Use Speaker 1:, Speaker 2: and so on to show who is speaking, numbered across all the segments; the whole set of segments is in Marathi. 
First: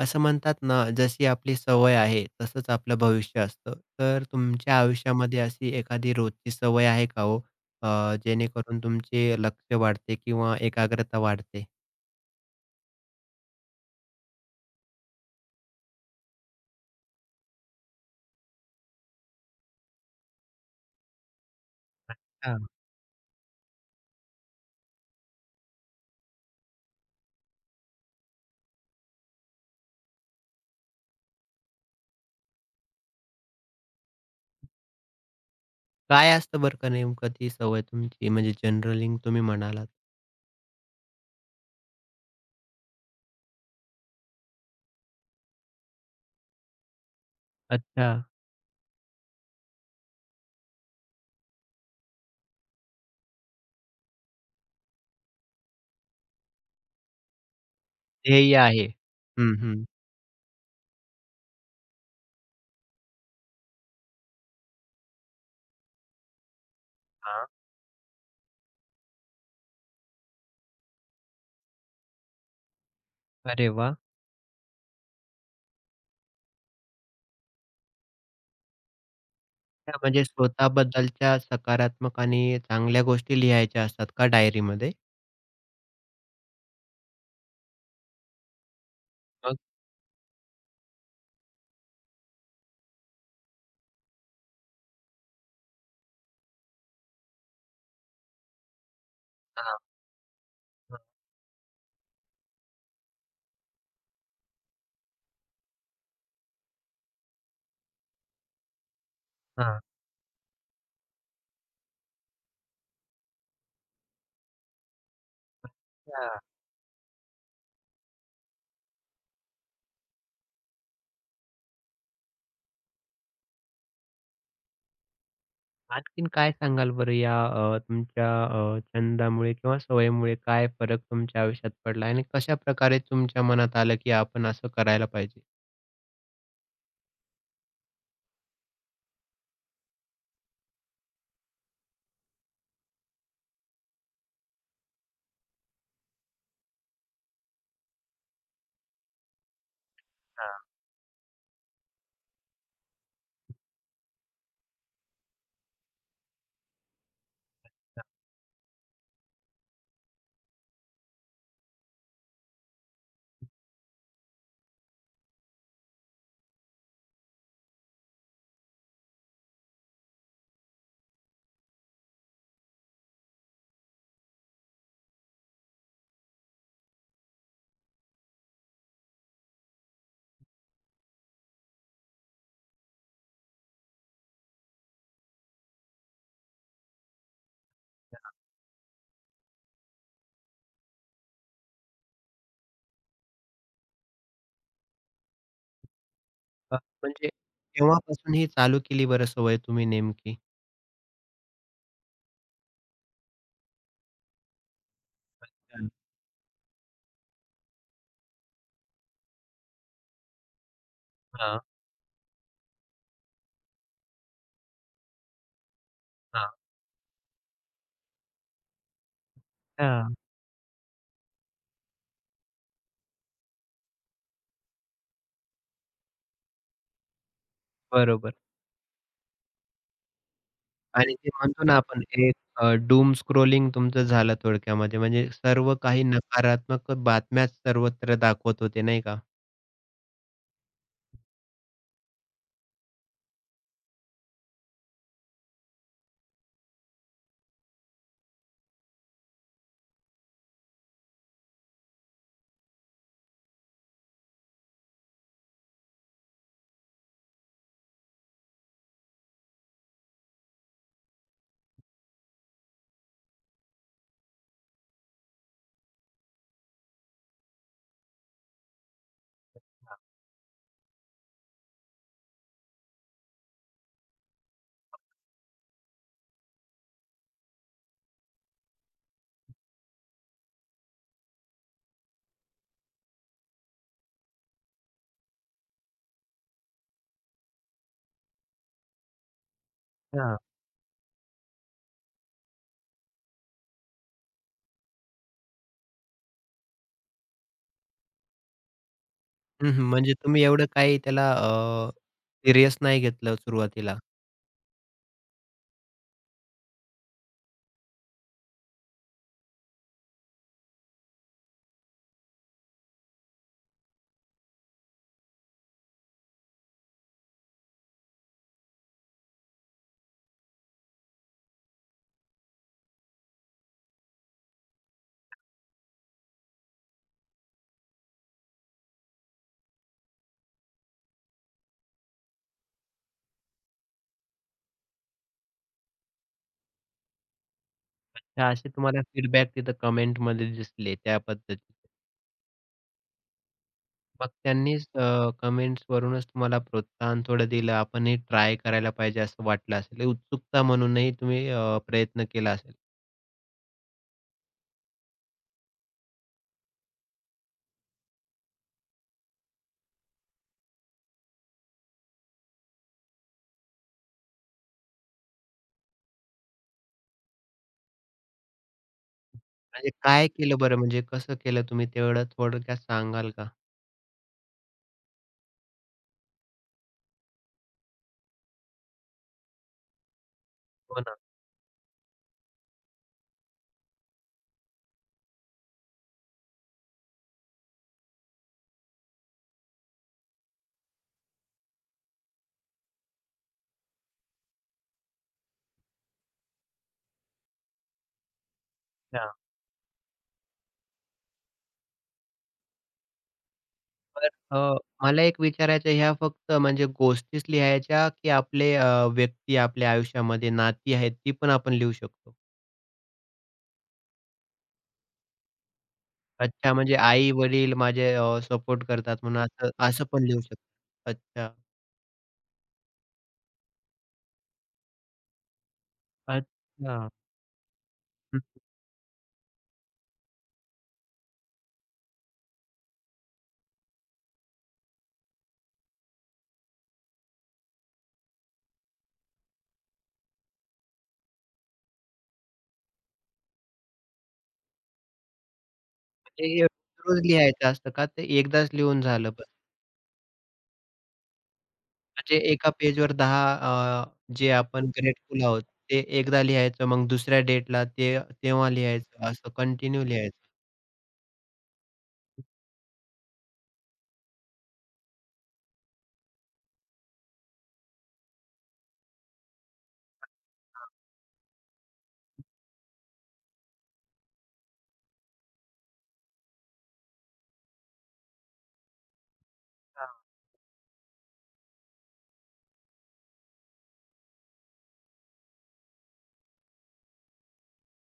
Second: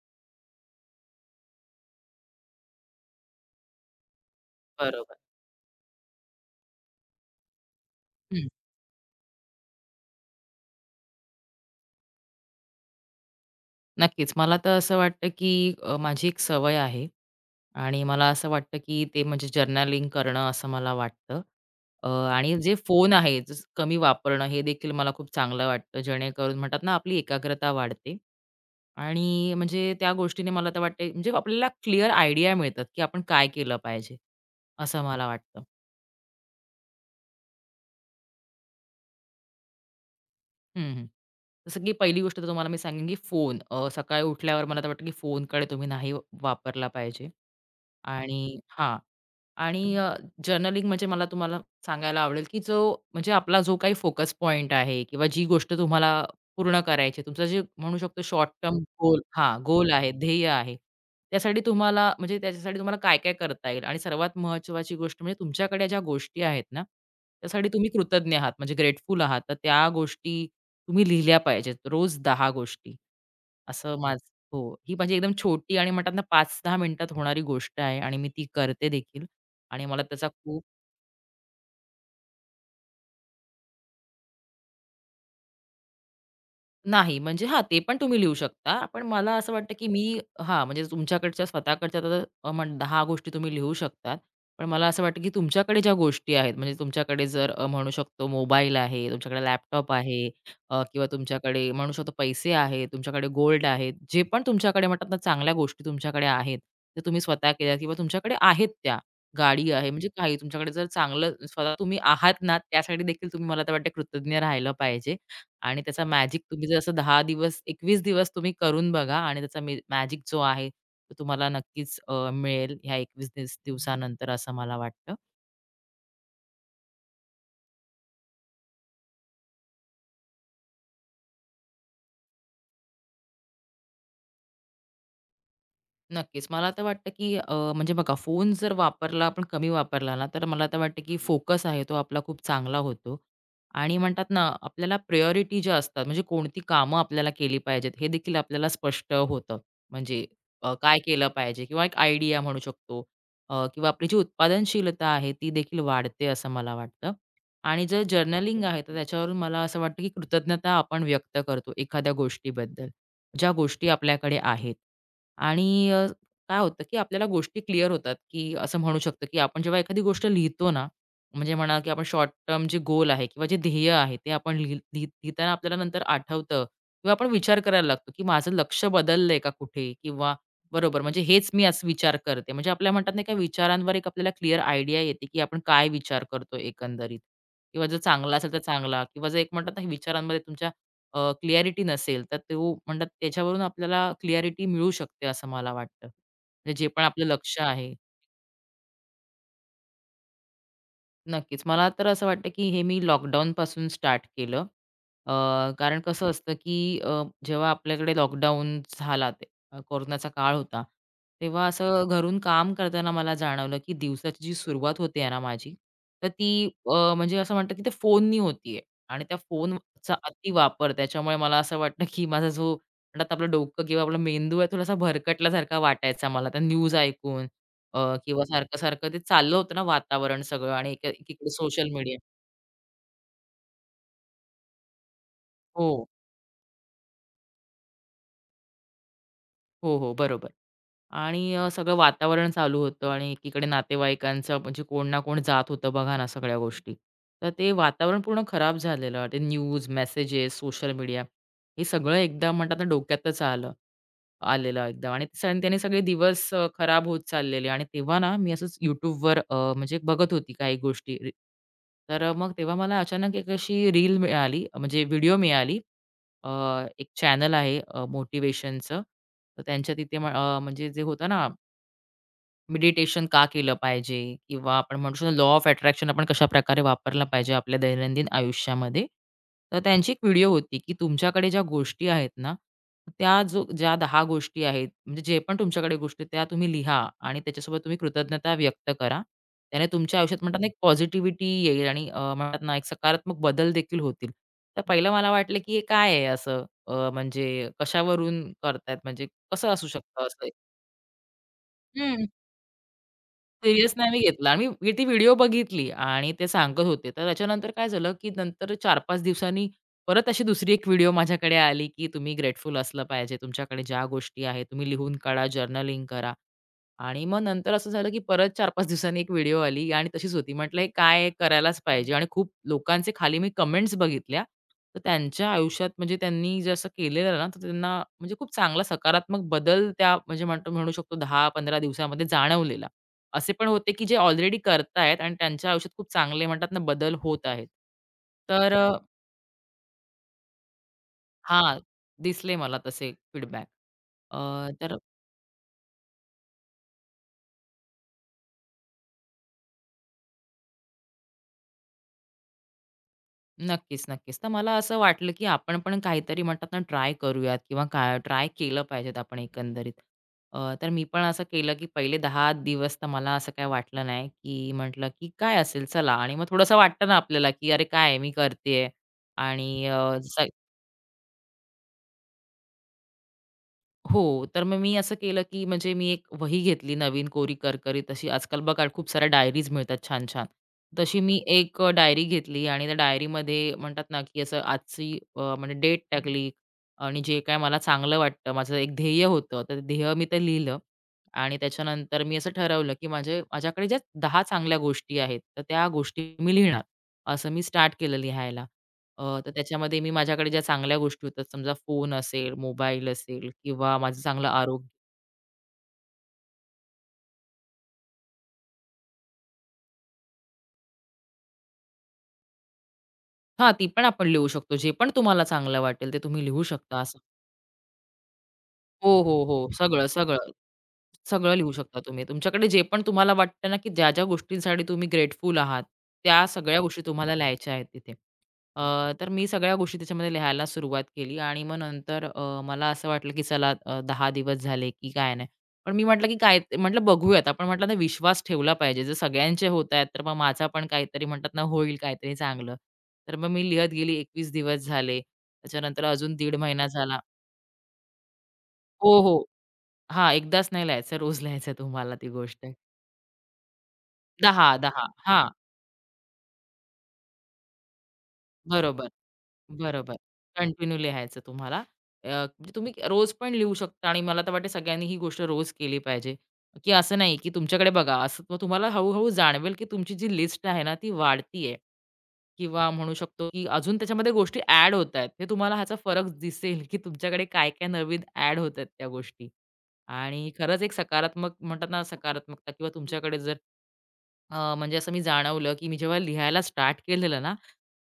Speaker 1: असं म्हणतात ना, जशी आपली सवय आहे, तसंच आपलं भविष्य असतं. तर तुमच्या
Speaker 2: बरोबर.
Speaker 1: आयुष्यामध्ये अशी एखादी रोजची सवय आहे का हो?
Speaker 2: हं.
Speaker 1: जेणेकरून तुमचे लक्ष वाढते किंवा एकाग्रता वाढते?
Speaker 2: नक्कीच. मला तर असं वाटतं, की माझी एक सवय आहे आणि मला असं वाटतं, की ते म्हणजे जर्नलिंग करणं असं मला वाटतं. अ, आणि
Speaker 1: अच्छा.
Speaker 2: जे फोन आहे जसं कमी वापरणं हे देखील मला खूप चांगलं वाटतं. जेणेकरून म्हणतात ना आपली एकाग्रता वाढते आणि म्हणजे त्या गोष्टीने मला तर वाटते म्हणजे आपल्याला क्लिअर आयडिया मिळतात, की आपण काय केलं पाहिजे, असं मला वाटतं.
Speaker 1: काय असतं बरं का नेमकं ती सवय तुमची? म्हणजे जर्नलिंग तुम्ही म्हणालात.
Speaker 2: हं, हं. जसं की पहिली गोष्ट तर तुम्हाला मी सांगेन, की फोन सकाळी उठल्यावर मला तर वाटतं, की फोनकडे तुम्ही नाही वापरला पाहिजे.
Speaker 1: अच्छा.
Speaker 2: आणि हां. आणि जर्नलिंग म्हणजे मला तुम्हाला सांगायला आवडेल, की जो म्हणजे आपला जो काही फोकस पॉइंट आहे किंवा जी गोष्ट तुम्हाला पूर्ण करायची आहे, तुमचं जे म्हणू शकतो शॉर्ट
Speaker 1: ध्येय
Speaker 2: टर्म
Speaker 1: आहे.
Speaker 2: गोल
Speaker 1: हं,
Speaker 2: हां,
Speaker 1: हं.
Speaker 2: गोल आहे, ध्येय आहे. त्यासाठी तुम्हाला म्हणजे त्याच्यासाठी तुम्हाला काय-काय करता येईल आणि सर्वात महत्त्वाची गोष्ट म्हणजे तुमच्याकडे ज्या गोष्टी आहेत ना,
Speaker 1: हां.
Speaker 2: त्यासाठी तुम्ही कृतज्ञ आहात म्हणजे ग्रेटफुल आहात. तर त्या गोष्टी तुम्ही लिहिल्या पाहिजेत रोज 10 गोष्टी.
Speaker 1: अरे वाह!
Speaker 2: असं माझं हो, ही माझी एकदम छोटी आणि म्हणतात ना 5-10 मिनिटात होणारी गोष्ट आहे आणि मी ती करते देखील आणि
Speaker 1: त्या
Speaker 2: मला
Speaker 1: म्हणजे
Speaker 2: त्याचा खूप
Speaker 1: स्वतःबद्दलच्या सकारात्मक आणि चांगल्या गोष्टी लिहायच्या असतात का डायरीमध्ये?
Speaker 2: नाही, म्हणजे हां, ते पण तुम्ही लिहू शकता. पण मला असं
Speaker 1: मग
Speaker 2: वाटतं, की मी हां, म्हणजे तुमच्याकडच्या स्वतःकडच्या तर अ, म्हण 10 गोष्टी तुम्ही लिहू शकतात. पण मला असं वाटतं, की तुमच्याकडे ज्या गोष्टी आहेत, म्हणजे तुमच्याकडे जर म्हणू शकतो मोबाईल आहे, तुमच्याकडे
Speaker 1: हां,
Speaker 2: लॅपटॉप आहे
Speaker 1: हां,
Speaker 2: किंवा तुमच्याकडे म्हणू शकतो पैसे आहेत, तुमच्याकडे गोल्ड आहेत. जे पण तुमच्याकडे म्हणतात ना, चांगल्या गोष्टी तुमच्याकडे आहेत, ते तुम्ही स्वतः केल्या किंवा तुमच्याकडे आहेत त्या. गाडी आहे, म्हणजे काही तुमच्याकडे जर चांगलं स्वतः तुम्ही आहात ना, त्यासाठी देखील तुम्ही मला तर वाटतं कृतज्ञ राहिलं पाहिजे. आणि त्याचा
Speaker 1: हां.
Speaker 2: मॅजिक तुम्ही जसं 10 दिवस, 21 दिवस तुम्ही करून बघा आणि त्याचा मॅजिक जो आहे, तो तुम्हाला नक्कीच मिळेल ह्या 21 दिवसानंतर असं मला वाटतं.
Speaker 1: आणखीन काय सांगाल बरं या तुमच्या छंदामुळे किंवा सवयीमुळे काय फरक तुमच्या आयुष्यात पडला आणि कशा प्रकारे तुमच्या मनात आलं की आपण असं करायला पाहिजे?
Speaker 2: नक्कीच. मला तर वाटतं, की म्हणजे बघा फोन जर वापरला आपण कमी वापरला ना, तर मला तर वाटतं, की फोकस आहे तो आपला खूप चांगला होतो. आणि म्हणतात ना, आपल्याला प्रायोरिटी ज्या असतात म्हणजे कोणती कामं आपल्याला केली पाहिजेत, हे देखील आपल्याला स्पष्ट होतं. म्हणजे
Speaker 1: हां.
Speaker 2: काय केलं पाहिजे किंवा एक आयडिया म्हणू शकतो किंवा आपली जी उत्पादनशीलता आहे, ती देखील वाढते असं मला वाटतं. आणि जर जर्नलिंग आहे, तर त्याच्यावरून मला असं वाटतं, की कृतज्ञता आपण व्यक्त करतो एखाद्या गोष्टीबद्दल. ज्या गोष्टी आपल्याकडे आहेत. आणि काय होतं, की आपल्याला गोष्टी क्लिअर होतात, की असं म्हणू शकतो, की आपण जेव्हा एखादी गोष्ट लिहितो ना, म्हणजे म्हणा, की आपण शॉर्ट टर्म जे गोल आहे किंवा जे ध्येय आहे, ते आपण लिह लिह लिहिताना आपल्याला नंतर आठवतं किंवा आपण विचार करायला लागतो, की माझं लक्ष बदललंय का कुठे? किंवा बरोबर, म्हणजे हेच मी असं विचार करते. म्हणजे आपल्या म्हणतात ना, की विचारांवर एक आपल्याला क्लिअर आयडिया येते, की आपण काय विचार करतो एकंदरीत किंवा जर चांगला असेल तर चांगला किंवा जर एक म्हणतात ना, विचारांमध्ये तुमच्या अ, नसेल, तर तो म्हणतात त्याच्यावरून आपल्याला क्लिअॅरिटी मिळू शकते असं मला वाटतं. म्हणजे
Speaker 1: अ,
Speaker 2: जे पण आपलं
Speaker 1: म्हणजे
Speaker 2: लक्ष आहे,
Speaker 1: केव्हापासून ही चालू केली बरं सवय तुम्ही नेमकी?
Speaker 2: नक्कीच. मला तर असं वाटतं, की हे मी लॉकडाऊनपासून स्टार्ट केलं. अ,
Speaker 1: हं.
Speaker 2: कारण कसं असतं, की जेव्हा आपल्याकडे लॉकडाऊन झाला ते कोरोनाचा काळ होता,
Speaker 1: हां,
Speaker 2: तेव्हा असं घरून काम करताना मला जाणवलं, की दिवसाची जी सुरुवात होते ना माझी, तर
Speaker 1: हां.
Speaker 2: ती म्हणजे असं म्हणतात, की ते फोननी होतीये आणि त्या
Speaker 1: हां,
Speaker 2: फोनचा अतिवापर त्याच्यामुळे मला असं वाटतं, की माझा जो म्हणतात आपलं डोकं किंवा आपला मेंदू आहे थोडासा भरकटल्यासारखा वाटायचा मला त्या न्यूज ऐकून
Speaker 1: बरोबर.
Speaker 2: किंवा सारखं-सारखं ते चाललं होतं ना वातावरण सगळं आणि
Speaker 1: आणि ते
Speaker 2: एकीकडे
Speaker 1: म्हणतो ना
Speaker 2: सोशल
Speaker 1: आपण
Speaker 2: मीडिया
Speaker 1: एक डूम स्क्रॉलिंग तुमचं झालं थोडक्यामध्ये, म्हणजे सर्व काही
Speaker 2: हो,
Speaker 1: नकारात्मक बातम्याच सर्वत्र दाखवत होते, नाही का?
Speaker 2: हो, हो, बरोबर. आणि सगळं वातावरण चालू होतं आणि एकीकडे नातेवाईकांचं म्हणजे कोण ना कोण जात होतं बघा ना सगळ्या गोष्टी. तर ते वातावरण पूर्ण खराब झालेलं. ते न्यूज, मेसेजेस, सोशल मीडिया हे सगळं एकदा म्हणतात ना डोक्यातच आलं. आलेला एकदम आणि सण त्याने सगळे दिवस खराब होत चाललेले आणि तेव्हा ना मी असंच YouTubeवर म्हणजे बघत होती काही गोष्टी. तर मग तेव्हा मला अचानक एक अशी रील मिळाली म्हणजे व्हिडिओ मिळाली. अ, एक चॅनल आहे मोटिव्हेशनचं. तर त्यांच्या तिथे म्हणजे जे होतं ना मेडिटेशन का केलं पाहिजे? किंवा आपण म्हणू शकतो लॉ ऑफ अट्रॅक्शन आपण कशाप्रकारे वापरला पाहिजे आपल्या दैनंदिन आयुष्यामध्ये. तर त्यांची एक व्हिडिओ होती, की तुमच्याकडे ज्या गोष्टी आहेत ना, त्या ज्या 10 गोष्टी आहेत, म्हणजे जे पण तुमच्याकडे गोष्टी आहेत, त्या तुम्ही लिहा आणि त्याच्यासोबत तुम्ही कृतज्ञता व्यक्त करा. त्याने तुमच्या आयुष्यात म्हणतात ना, एक पॉझिटिव्हिटी येईल आणि म्हणतात ना, एक सकारात्मक बदल देखील होतील. तर पहिलं मला वाटलं, की हे काय आहे असं? म्हणजे कशावरून करतायत? म्हणजे कसं
Speaker 1: हं, हं.
Speaker 2: असू
Speaker 1: म्हणजे
Speaker 2: शकतं
Speaker 1: तुम्ही
Speaker 2: असं?
Speaker 1: एवढं काही त्याला सिरियस नाही घेतलं
Speaker 2: सीरियस
Speaker 1: सुरुवातीला.
Speaker 2: नाही मी घेतला आणि मी ती व्हिडिओ बघितली आणि ते सांगत होते. तर त्याच्यानंतर काय झालं, की नंतर 4-5 दिवसांनी परत अशी दुसरी एक व्हिडिओ माझ्याकडे आली, की तुम्ही ग्रेटफुल असलं पाहिजे. तुमच्याकडे ज्या गोष्टी आहेत, तुम्ही लिहून काढा, जर्नलिंग करा. आणि मग नंतर असं झालं, की परत चार 5 दिवसांनी एक व्हिडिओ आली आणि तशीच होती. म्हटलं हे काय करायलाच पाहिजे आणि खूप लोकांचे खाली मी कमेंट्स बघितल्या. तर त्यांच्या आयुष्यात म्हणजे त्यांनी जे असं केलेलं ना, तर त्यांना म्हणजे खूप चांगला सकारात्मक बदल त्या म्हणजे म्हणू शकतो 10-15 दिवसामध्ये जाणवलेला. असे पण होते, की जे ऑलरेडी करतायत आणि त्यांच्या आयुष्यात खूप चांगले म्हणतात ना बदल होत आहेत.
Speaker 1: तर असे
Speaker 2: तर
Speaker 1: तुम्हाला
Speaker 2: अच्छा.
Speaker 1: फीडबॅक तिथं कमेंटमध्ये दिसले त्या पद्धतीचे.
Speaker 2: दिसले मला तसे फीडबॅक.
Speaker 1: मग त्यांनीच
Speaker 2: तर
Speaker 1: कमेंट्सवरूनच तुम्हाला प्रोत्साहन थोडं दिलं. आपण हे ट्राय करायला पाहिजे असं वाटलं असेल. उत्सुकता म्हणूनही तुम्ही प्रयत्न केला असेल.
Speaker 2: नक्कीच, नक्कीच. तर मला असं वाटलं, की आपण पण काहीतरी म्हणतात ना ट्राय करूयात किंवा काय ट्राय केलं पाहिजेत आपण एकंदरीत. तर मी पण असं केलं, की पहिले 10 दिवस तर मला असं काही वाटलं नाही, की म्हटलं, की काय असेल चला आणि मग थोडंसं वाटतं ना आपल्याला, की अरे काय मी करतेय आणि
Speaker 1: म्हणजे
Speaker 2: अ,
Speaker 1: काय
Speaker 2: स
Speaker 1: केलं बरं, म्हणजे कसं केलं तुम्ही, तेवढं थोडक्यात सांगाल का?
Speaker 2: हो, तर मग मी असं केलं, की म्हणजे मी एक वही घेतली नवीन कोरी करकरीत अशी आजकाल बघा खूप साऱ्या डायरीज मिळतात छान-छान.
Speaker 1: हो ना.
Speaker 2: तशी मी एक डायरी घेतली आणि त्या डायरीमध्ये म्हणतात ना, की असं आजची म्हणजे डेट टाकली आणि जे काय मला चांगलं वाटतं, माझं एक ध्येय होतं, तर ते ध्येय मी ते लिहिलं आणि त्याच्यानंतर मी असं ठरवलं, की माझ्याकडे ज्या 10 चांगल्या गोष्टी आहेत, तर त्या गोष्टी मी लिहिणार. असं मी स्टार्ट केलं लिहायला. तर त्याच्यामध्ये मी माझ्याकडे ज्या चांगल्या गोष्टी होतात, समजा फोन असेल, मोबाईल असेल किंवा माझं
Speaker 1: तर
Speaker 2: चांगलं
Speaker 1: अ,
Speaker 2: आरोग्य
Speaker 1: मला एक विचारायचं, ह्या फक्त म्हणजे गोष्टीच लिहायच्या की आपले व्यक्ती आपल्या आयुष्यामध्ये नाती आहेत ती पण आपण लिहू शकतो?
Speaker 2: हां, ती पण आपण लिहू शकतो. जे पण तुम्हाला चांगलं वाटेल ते तुम्ही लिहू
Speaker 1: अच्छा, म्हणजे
Speaker 2: शकता. असं
Speaker 1: आई-वडील माझे सपोर्ट
Speaker 2: हो,
Speaker 1: करतात
Speaker 2: हो,
Speaker 1: म्हणून
Speaker 2: हो.
Speaker 1: असं असं
Speaker 2: सगळं,
Speaker 1: पण लिहू
Speaker 2: सगळं.
Speaker 1: शकतो. अच्छा.
Speaker 2: सगळं लिहू शकता तुम्ही. तुमच्याकडे जे पण तुम्हाला वाटतं ना, की ज्या-ज्या गोष्टींसाठी तुम्ही ग्रेटफुल आहात, त्या सगळ्या गोष्टी
Speaker 1: अच्छा.
Speaker 2: तुम्हाला लिहायच्या आहेत तिथे.
Speaker 1: हं.
Speaker 2: अ, तर मी सगळ्या गोष्टी त्याच्यामध्ये लिहायला सुरुवात केली आणि मग नंतर मला असं वाटलं, की चला 10 दिवस झाले, की काय नाही. पण मी म्हटलं, की काय म्हटलं बघूयात. आपण म्हटलं ना, विश्वास ठेवला पाहिजे. जर सगळ्यांचे होत आहेत, तर मग माझा पण काहीतरी म्हणतात ना, होईल काहीतरी चांगलं. तर मग मी लिहत गेली 21 दिवस झाले. त्याच्यानंतर अजून
Speaker 1: म्हणजे
Speaker 2: दीड
Speaker 1: हे
Speaker 2: महिना झाला.
Speaker 1: रोज लिहायचं असतं का ते एकदाच लिहून
Speaker 2: हो,
Speaker 1: झालं
Speaker 2: हो.
Speaker 1: बस?
Speaker 2: हां, एकदाच नाही लिहायचं, रोज लिहायचं तुम्हाला ती
Speaker 1: म्हणजे
Speaker 2: गोष्ट.
Speaker 1: एका पेजवर 10 जे आपण
Speaker 2: 10-10
Speaker 1: ग्रेटफुल
Speaker 2: हां,
Speaker 1: आहोत ते एकदा लिहायचं, मग दुसऱ्या डेटला ते तेव्हा
Speaker 2: बरोबर,
Speaker 1: लिहायचं, असं कंटिन्यू
Speaker 2: बरोबर.
Speaker 1: लिहायचं.
Speaker 2: कंटिन्यू लिहायचं तुम्हाला. म्हणजे तुम्ही रोज पण लिहू शकता आणि मला तर वाटतं सगळ्यांनी ही गोष्ट रोज केली पाहिजे, की असं नाही की तुमच्याकडे बघा असं मग तुम्हाला हळू जाणवेल की तुमची जी लिस्ट आहे
Speaker 1: हां,
Speaker 2: ना ती वाढतीये किंवा म्हणू शकतो की अजून त्याच्यामध्ये गोष्टी ॲड होतायत. हे तुम्हाला ह्याचा फरक दिसेल की तुमच्याकडे काय-काय नवीन ॲड होतायत त्या गोष्टी. आणि खरंच एक सकारात्मक म्हणतात ना, सकारात्मकता किंवा तुमच्याकडे जर म्हणजे असं मी जाणवलं, की मी जेव्हा लिहायला स्टार्ट केलेलं ना,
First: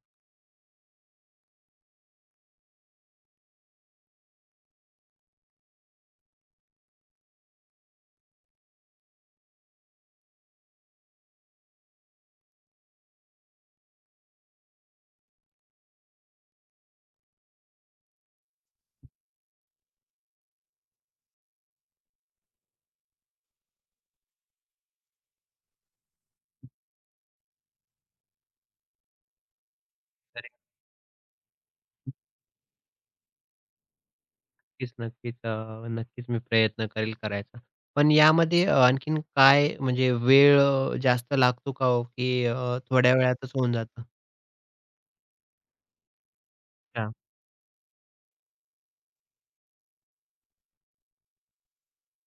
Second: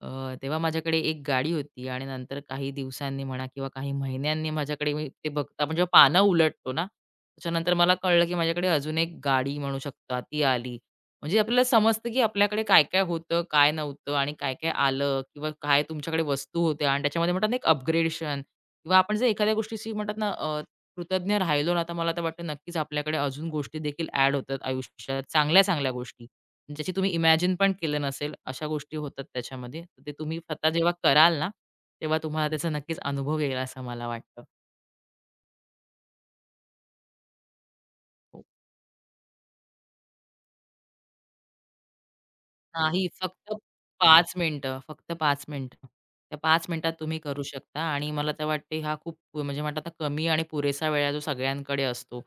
Speaker 2: तेव्हा माझ्याकडे एक गाडी होती आणि नंतर काही दिवसांनी म्हणा किंवा काही महिन्यांनी माझ्याकडे मी ते बघता म्हणजे पानं उलटतो ना, त्याच्यानंतर मला कळलं, की माझ्याकडे अजून एक गाडी म्हणू शकता ती आली. म्हणजे आपल्याला समजतं, की आपल्याकडे काय-काय होतं, काय नव्हतं आणि काय-काय आलं किंवा काय तुमच्याकडे वस्तू होत्या आणि त्याच्यामध्ये म्हणतात ना एक अपग्रेडेशन किंवा आपण जर एखाद्या गोष्टीशी म्हणतात ना कृतज्ञ राहिलो ना, तर मला तर वाटतं नक्कीच आपल्याकडे अजून गोष्टी देखील ॲड होतात आयुष्यात, चांगल्या-चांगल्या गोष्टी. ज्याची तुम्ही इमॅजिन पण केलं नसेल, अशा गोष्टी होतात त्याच्यामध्ये. तर ते तुम्ही स्वतः जेव्हा कराल ना, तेव्हा तुम्हाला त्याचा नक्कीच अनुभव येईल असं मला वाटतं.
Speaker 1: नक्कीच, नक्कीच. नक्कीच मी प्रयत्न करेल करायचा. पण
Speaker 2: हो.
Speaker 1: यामध्ये आणखीन काय म्हणजे वेळ जास्त लागतो का हो, की
Speaker 2: नाही,
Speaker 1: थोड्या वेळातच
Speaker 2: फक्त
Speaker 1: होऊन जातं?
Speaker 2: 5 मिनिटं, फक्त 5 मिनिटं. त्या 5 मिनिटात
Speaker 1: अच्छा.
Speaker 2: तुम्ही करू शकता आणि मला तर वाटते हा खूप म्हणजे म्हणतात ना कमी आणि पुरेसा वेळ आहे जो सगळ्यांकडे असतो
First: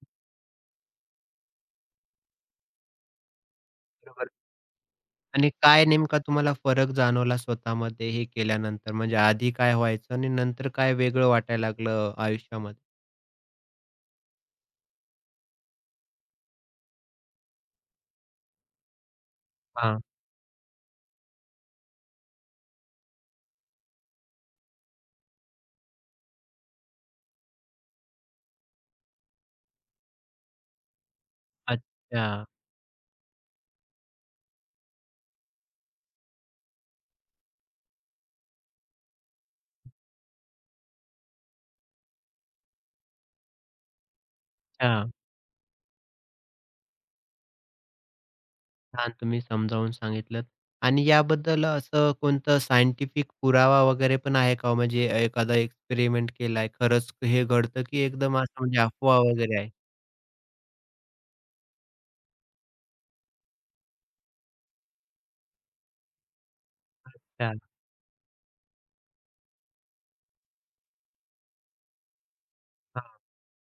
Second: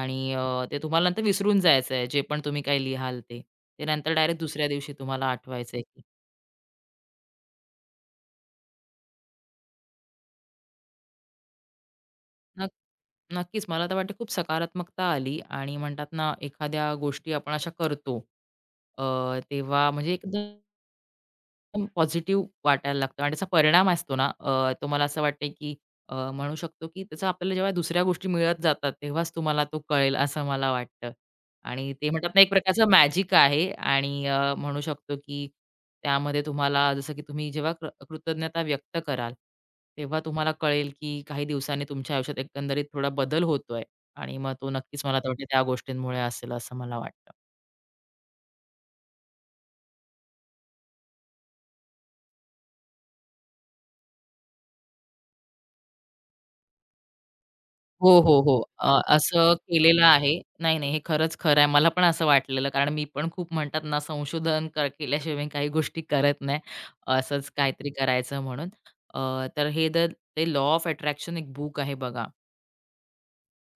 Speaker 2: आणि ते तुम्हाला नंतर विसरून जायचं आहे, जे पण तुम्ही काही लिहाल ते. ते नंतर
Speaker 1: बरोबर.
Speaker 2: डायरेक्ट दुसऱ्या दिवशी तुम्हाला
Speaker 1: आणि
Speaker 2: आठवायचं
Speaker 1: काय
Speaker 2: आहे.
Speaker 1: नेमका तुम्हाला फरक जाणवला स्वतःमध्ये हे केल्यानंतर? म्हणजे आधी काय व्हायचं आणि नंतर काय वेगळं वाटायला लागलं
Speaker 2: नक
Speaker 1: आयुष्यामध्ये?
Speaker 2: नक्कीच. मला तर वाटतं खूप सकारात्मकता आली आणि म्हणतात ना, एखाद्या गोष्टी आपण अशा करतो, अ, तेव्हा
Speaker 1: हां.
Speaker 2: म्हणजे एक एकदम पॉझिटिव्ह वाटायला लागतं आणि त्याचा परिणाम असतो ना, तो मला असं वाटतंय की म्हणू शकतो की त्याचा आपल्याला जेव्हा दुसऱ्या गोष्टी मिळत जातात, तेव्हाच तुम्हाला तो कळेल असं मला वाटतं. आणि ते
Speaker 1: अच्छा.
Speaker 2: म्हणतात ना, एक प्रकारचं मॅजिक आहे आणि म्हणू शकतो की त्यामध्ये तुम्हाला जसं की तुम्ही जेव्हा कृतज्ञता व्यक्त कराल, तेव्हा तुम्हाला कळेल की काही दिवसांनी तुमच्या आयुष्यात एकंदरीत थोडा बदल होतोय आणि मग तो
Speaker 1: अच्छा.
Speaker 2: नक्कीच मला तर वाटतं त्या गोष्टींमुळे असेल असं मला वाटतं.
Speaker 1: छान तुम्ही समजावून सांगितलंत. आणि याबद्दल असं कोणतं सायंटिफिक पुरावा वगैरे पण आहे का हो? म्हणजे एखादा एक्सपेरिमेंट केलाय, खरंच हे घडतं की
Speaker 2: हो, हो,
Speaker 1: एकदम
Speaker 2: हो.
Speaker 1: असं म्हणजे अफवा
Speaker 2: असं
Speaker 1: वगैरे आहे?
Speaker 2: केलेलं आहे. नाही, नाही, हे खरंच खरं आहे. मला पण असं वाटलेलं, कारण मी पण खूप म्हणतात ना, संशोधन केल्याशिवाय मी काही गोष्टी करत नाही. असंच
Speaker 1: हां.
Speaker 2: काहीतरी करायचं म्हणून. अ, तर हे द ते लॉ ऑफ अट्रॅक्शन एक बुक आहे बघा.
Speaker 1: हां,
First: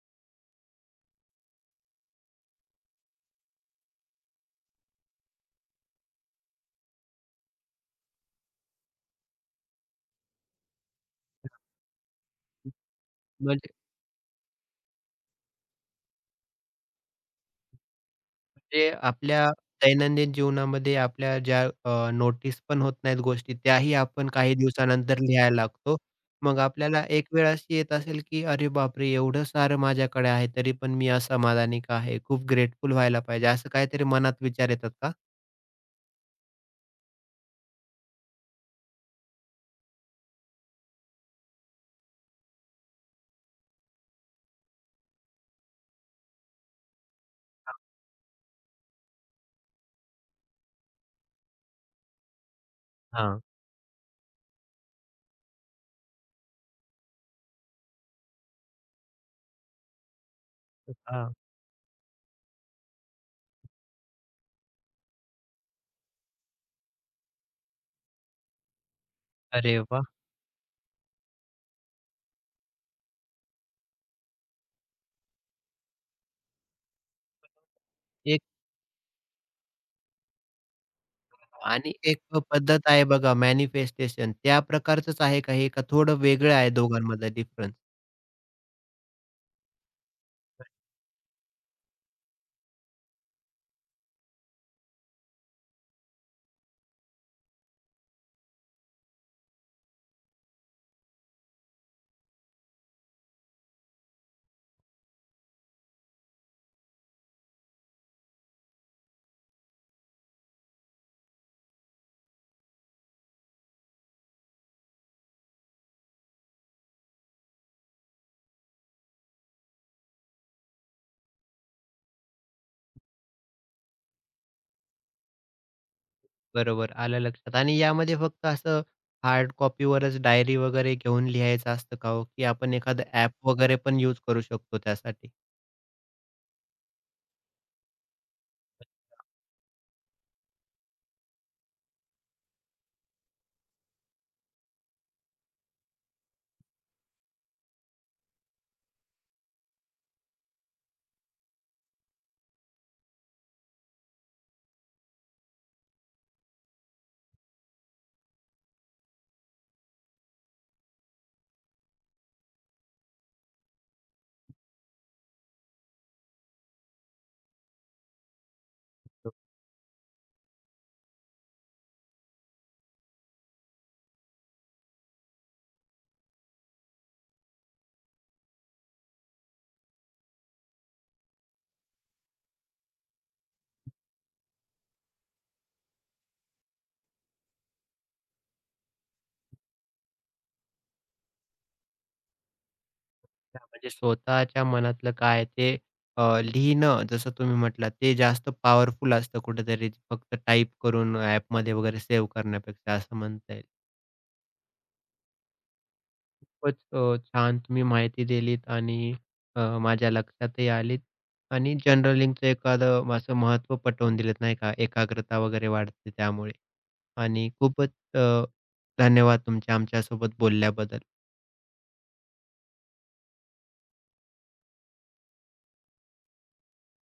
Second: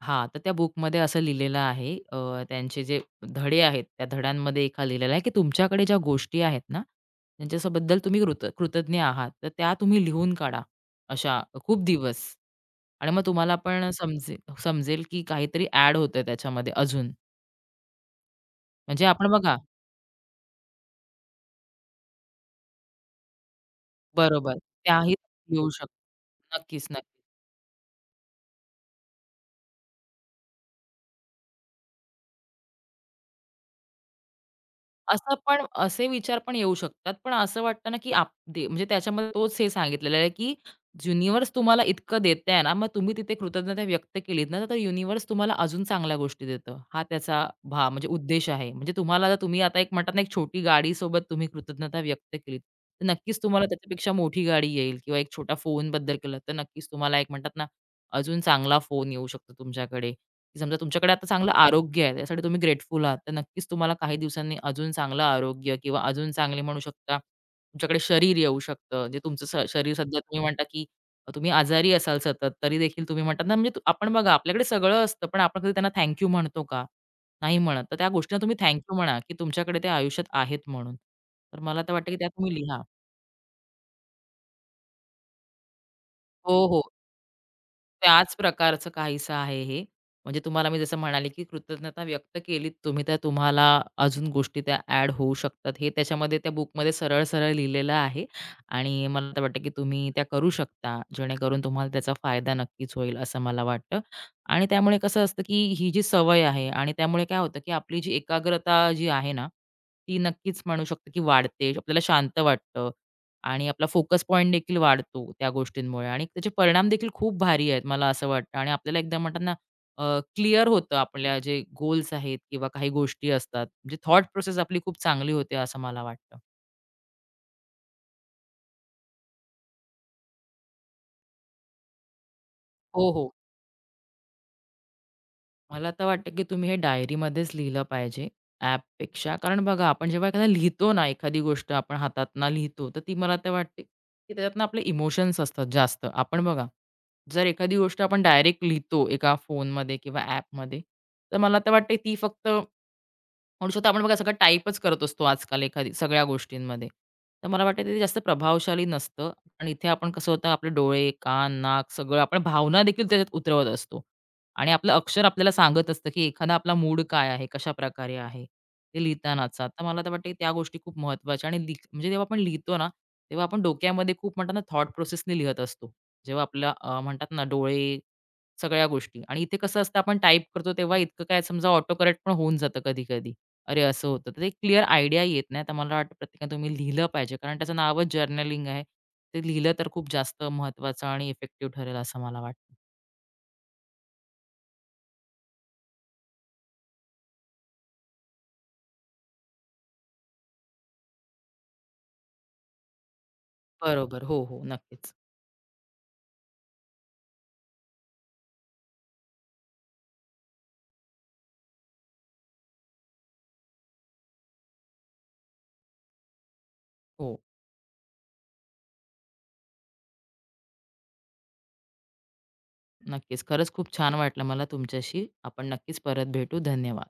Speaker 2: हां, तर त्या बुकमध्ये असं लिहिलेलं आहे. त्यांचे जे धडे आहेत, त्या धड्यांमध्ये एका लिहिलेला आहे, की तुमच्याकडे ज्या गोष्टी आहेत ना, त्यांच्याबद्दल तुम्ही कृतज्ञ आहात, तर त्या तुम्ही लिहून काढा, अशा खूप दिवस. आणि मग तुम्हाला
Speaker 1: म्हणजे
Speaker 2: पण समजेल समजेल, की काहीतरी ॲड होतंय त्याच्यामध्ये अजून.
Speaker 1: म्हणजे
Speaker 2: म्हणजे आपण
Speaker 1: आपल्या
Speaker 2: बघा.
Speaker 1: दैनंदिन जीवनामध्ये आपल्या ज्या नोटीस पण होत नाहीत गोष्टी, त्याही आपण काही
Speaker 2: बरोबर, त्याही
Speaker 1: दिवसानंतर लिहायला
Speaker 2: लिहू
Speaker 1: लागतो.
Speaker 2: शकतो.
Speaker 1: मग
Speaker 2: नक्कीच,
Speaker 1: आपल्याला
Speaker 2: नक्कीच.
Speaker 1: एक वेळ अशी येत असेल की "अरे बापरे! एवढं सारं माझ्याकडे आहे, तरी पण मी असमाधानी का आहे? खूप ग्रेटफुल व्हायला पाहिजे." असं काहीतरी मनात विचार येतात का?
Speaker 2: असं पण असे विचार पण येऊ शकतात. पण असं वाटतं ना, की आप दे म्हणजे त्याच्यामध्ये तोच हे सांगितलेलं आहे, की युनिव्हर्स तुम्हाला इतकं देतंय ना, मग तुम्ही तिथे कृतज्ञता व्यक्त केलीत ना, तर युनिव्हर्स तुम्हाला अजून चांगल्या गोष्टी देतं. हा त्याचा म्हणजे उद्देश आहे. म्हणजे तुम्हाला जर तुम्ही आता एक म्हणतात ना, एक छोटी गाडीसोबत तुम्ही कृतज्ञता व्यक्त केलीत, तर नक्कीच
Speaker 1: हां.
Speaker 2: तुम्हाला त्याच्यापेक्षा मोठी गाडी येईल किंवा एक छोटा फोनबद्दल केलं, तर नक्कीच तुम्हाला एक म्हणतात ना, अजून चांगला फोन येऊ शकतो तुमच्याकडे. की समजा तुमच्याकडे आता
Speaker 1: हां.
Speaker 2: चांगलं आरोग्य आहे, त्यासाठी तुम्ही ग्रेटफुल आहात. तर नक्कीच तुम्हाला काही दिवसांनी अजून चांगलं आरोग्य किंवा अजून चांगले म्हणू शकता, तुमच्याकडे शरीर येऊ शकतं. जे तुमचं स
Speaker 1: अरे
Speaker 2: शरीर
Speaker 1: वाह!
Speaker 2: सध्या तुम्ही म्हणता, की तुम्ही आजारी असाल सतत, तरी देखील तुम्ही म्हणतात ना, म्हणजे आपण बघा, आपल्याकडे सगळं असतं, पण आपण कधी त्यांना थँक म्हणतो का? नाही म्हणत. तर त्या गोष्टीला
Speaker 1: एक
Speaker 2: तुम्ही थँक म्हणा, की तुमच्याकडे ते आयुष्यात आहेत म्हणून. तर मला तर वाटतं, की
Speaker 1: एक
Speaker 2: त्या तुम्ही लिहा.
Speaker 1: पद्धत आहे बघा मॅनिफेस्टेशन, त्या प्रकारचंच आहे का हे? का थोडं वेगळं
Speaker 2: हो,
Speaker 1: आहे
Speaker 2: हो.
Speaker 1: दोघांमधला डिफरन्स?
Speaker 2: त्याच प्रकारचं काहीसं आहे हे. म्हणजे तुम्हाला मी जसं म्हणाले, की कृतज्ञता व्यक्त केलीत तुम्ही, तर तुम्हाला अजून गोष्टी त्या ॲड होऊ शकतात. हे त्याच्यामध्ये त्या बुकमध्ये सरळ-सरळ लिहिलेलं आहे आणि मला तर वाटतं, की तुम्ही त्या करू शकता. जेणेकरून तुम्हाला त्याचा फायदा नक्कीच होईल असं मला वाटतं. आणि त्यामुळे कसं असतं, की ही जी सवय आहे आणि त्यामुळे काय होतं, की आपली जी एकाग्रता जी आहे ना, ती नक्कीच म्हणू शकतो, की वाढते. आपल्याला शांत वाटतं आणि आपला फोकस पॉइंट देखील वाढतो त्या गोष्टींमुळे आणि त्याचे परिणाम देखील खूप भारी आहेत, मला असं वाटतं. आणि आपल्याला एकदा म्हणतात ना, क्लिअर होतं आपल्या जे गोल्स आहेत किंवा काही गोष्टी असतात, म्हणजे थॉट प्रोसेस आपली खूप चांगली होते असं मला वाटतं.
Speaker 1: बरोबर, आलं लक्षात. आणि यामध्ये फक्त असं हार्ड कॉपीवरच डायरी वगैरे घेऊन लिहायचं असतं का हो? की आपण एखादं
Speaker 2: हो, हो.
Speaker 1: ॲप वगैरे पण यूज करू शकतो त्यासाठी?
Speaker 2: मला तर वाटतं की तुम्ही हे डायरीमध्येच लिहिलं पाहिजे, ॲपपेक्षा. कारण बघा, आपण जेव्हा एखादा लिहितो ना, एखादी गोष्ट आपण हातातनं लिहितो, तर ती मला तर वाटते की त्याच्यातनं आपले इमोशन्स असतात जास्त. आपण बघा, जर एखादी गोष्ट आपण डायरेक्ट लिहितो एका फोनमध्ये किंवा ॲपमध्ये, तर मला तर वाटते ती फक्त म्हणू शकतो, आपण बघा, सगळं टाईपच करत असतो आजकाल एखादी सगळ्या गोष्टींमध्ये. तर मला वाटतं ते जास्त प्रभावशाली नसतं आणि इथे आपण कसं होतं, आपले डोळे, कान, नाक सगळं, आपण भावना देखील त्याच्यात उतरवत असतो आणि आपलं अक्षर आपल्याला सांगत असतं, की एखादा आपला मूड काय आहे, कशाप्रकारे आहे, ते लिहितानाचा. तर मला तर वाटतं, त्या गोष्टी खूप महत्त्वाच्या. आणि म्हणजे जेव्हा आपण लिहितो ना, तेव्हा आपण डोक्यामध्ये खूप म्हणतात ना, थॉट प्रोसेसने लिहत असतो. जेव्हा आपला म्हणतात ना, डोळे, सगळ्या गोष्टी. आणि इथे कसं असतं, आपण टाईप करतो तेव्हा इतकं काय, समजा ऑटो करेक्ट पण होऊन जातं कधी-कधी. अरे, असं होतं. तर ते क्लिअर आयडिया येत नाही. तर मला वाटतं प्रत्येकाने तुम्ही लिहिलं पाहिजे. कारण त्याचं नावच जर्नलिंग आहे. ते लिहिलं तर खूप जास्त महत्त्वाचं आणि इफेक्टिव्ह ठरेल असं मला वाटतं.
Speaker 1: अच्छा, म्हणजे स्वतःच्या मनातलं काय आहे ते लिहिणं जसं तुम्ही म्हटलात ते जास्त पॉवरफुल असतं कुठेतरी फक्त टाइप करून ॲपमध्ये वगैरे सेव्ह करण्यापेक्षा, असं म्हणता येईल.
Speaker 2: बरोबर. हो, हो. नक्कीच.
Speaker 1: खूपच छान तुम्ही माहिती दिलीत आणि माझ्या लक्षातही आलीत आणि जर्नलिंगचं एखादं असं महत्त्व पटवून दिलेत नाही का, एकाग्रता वगैरे वाढते त्यामुळे.
Speaker 2: हो,
Speaker 1: आणि खूपच अ, धन्यवाद तुमचे आमच्यासोबत बोलल्याबद्दल.
Speaker 2: नक्कीच. खरंच खूप छान वाटलं मला तुमच्याशी. आपण नक्कीच परत भेटू. धन्यवाद.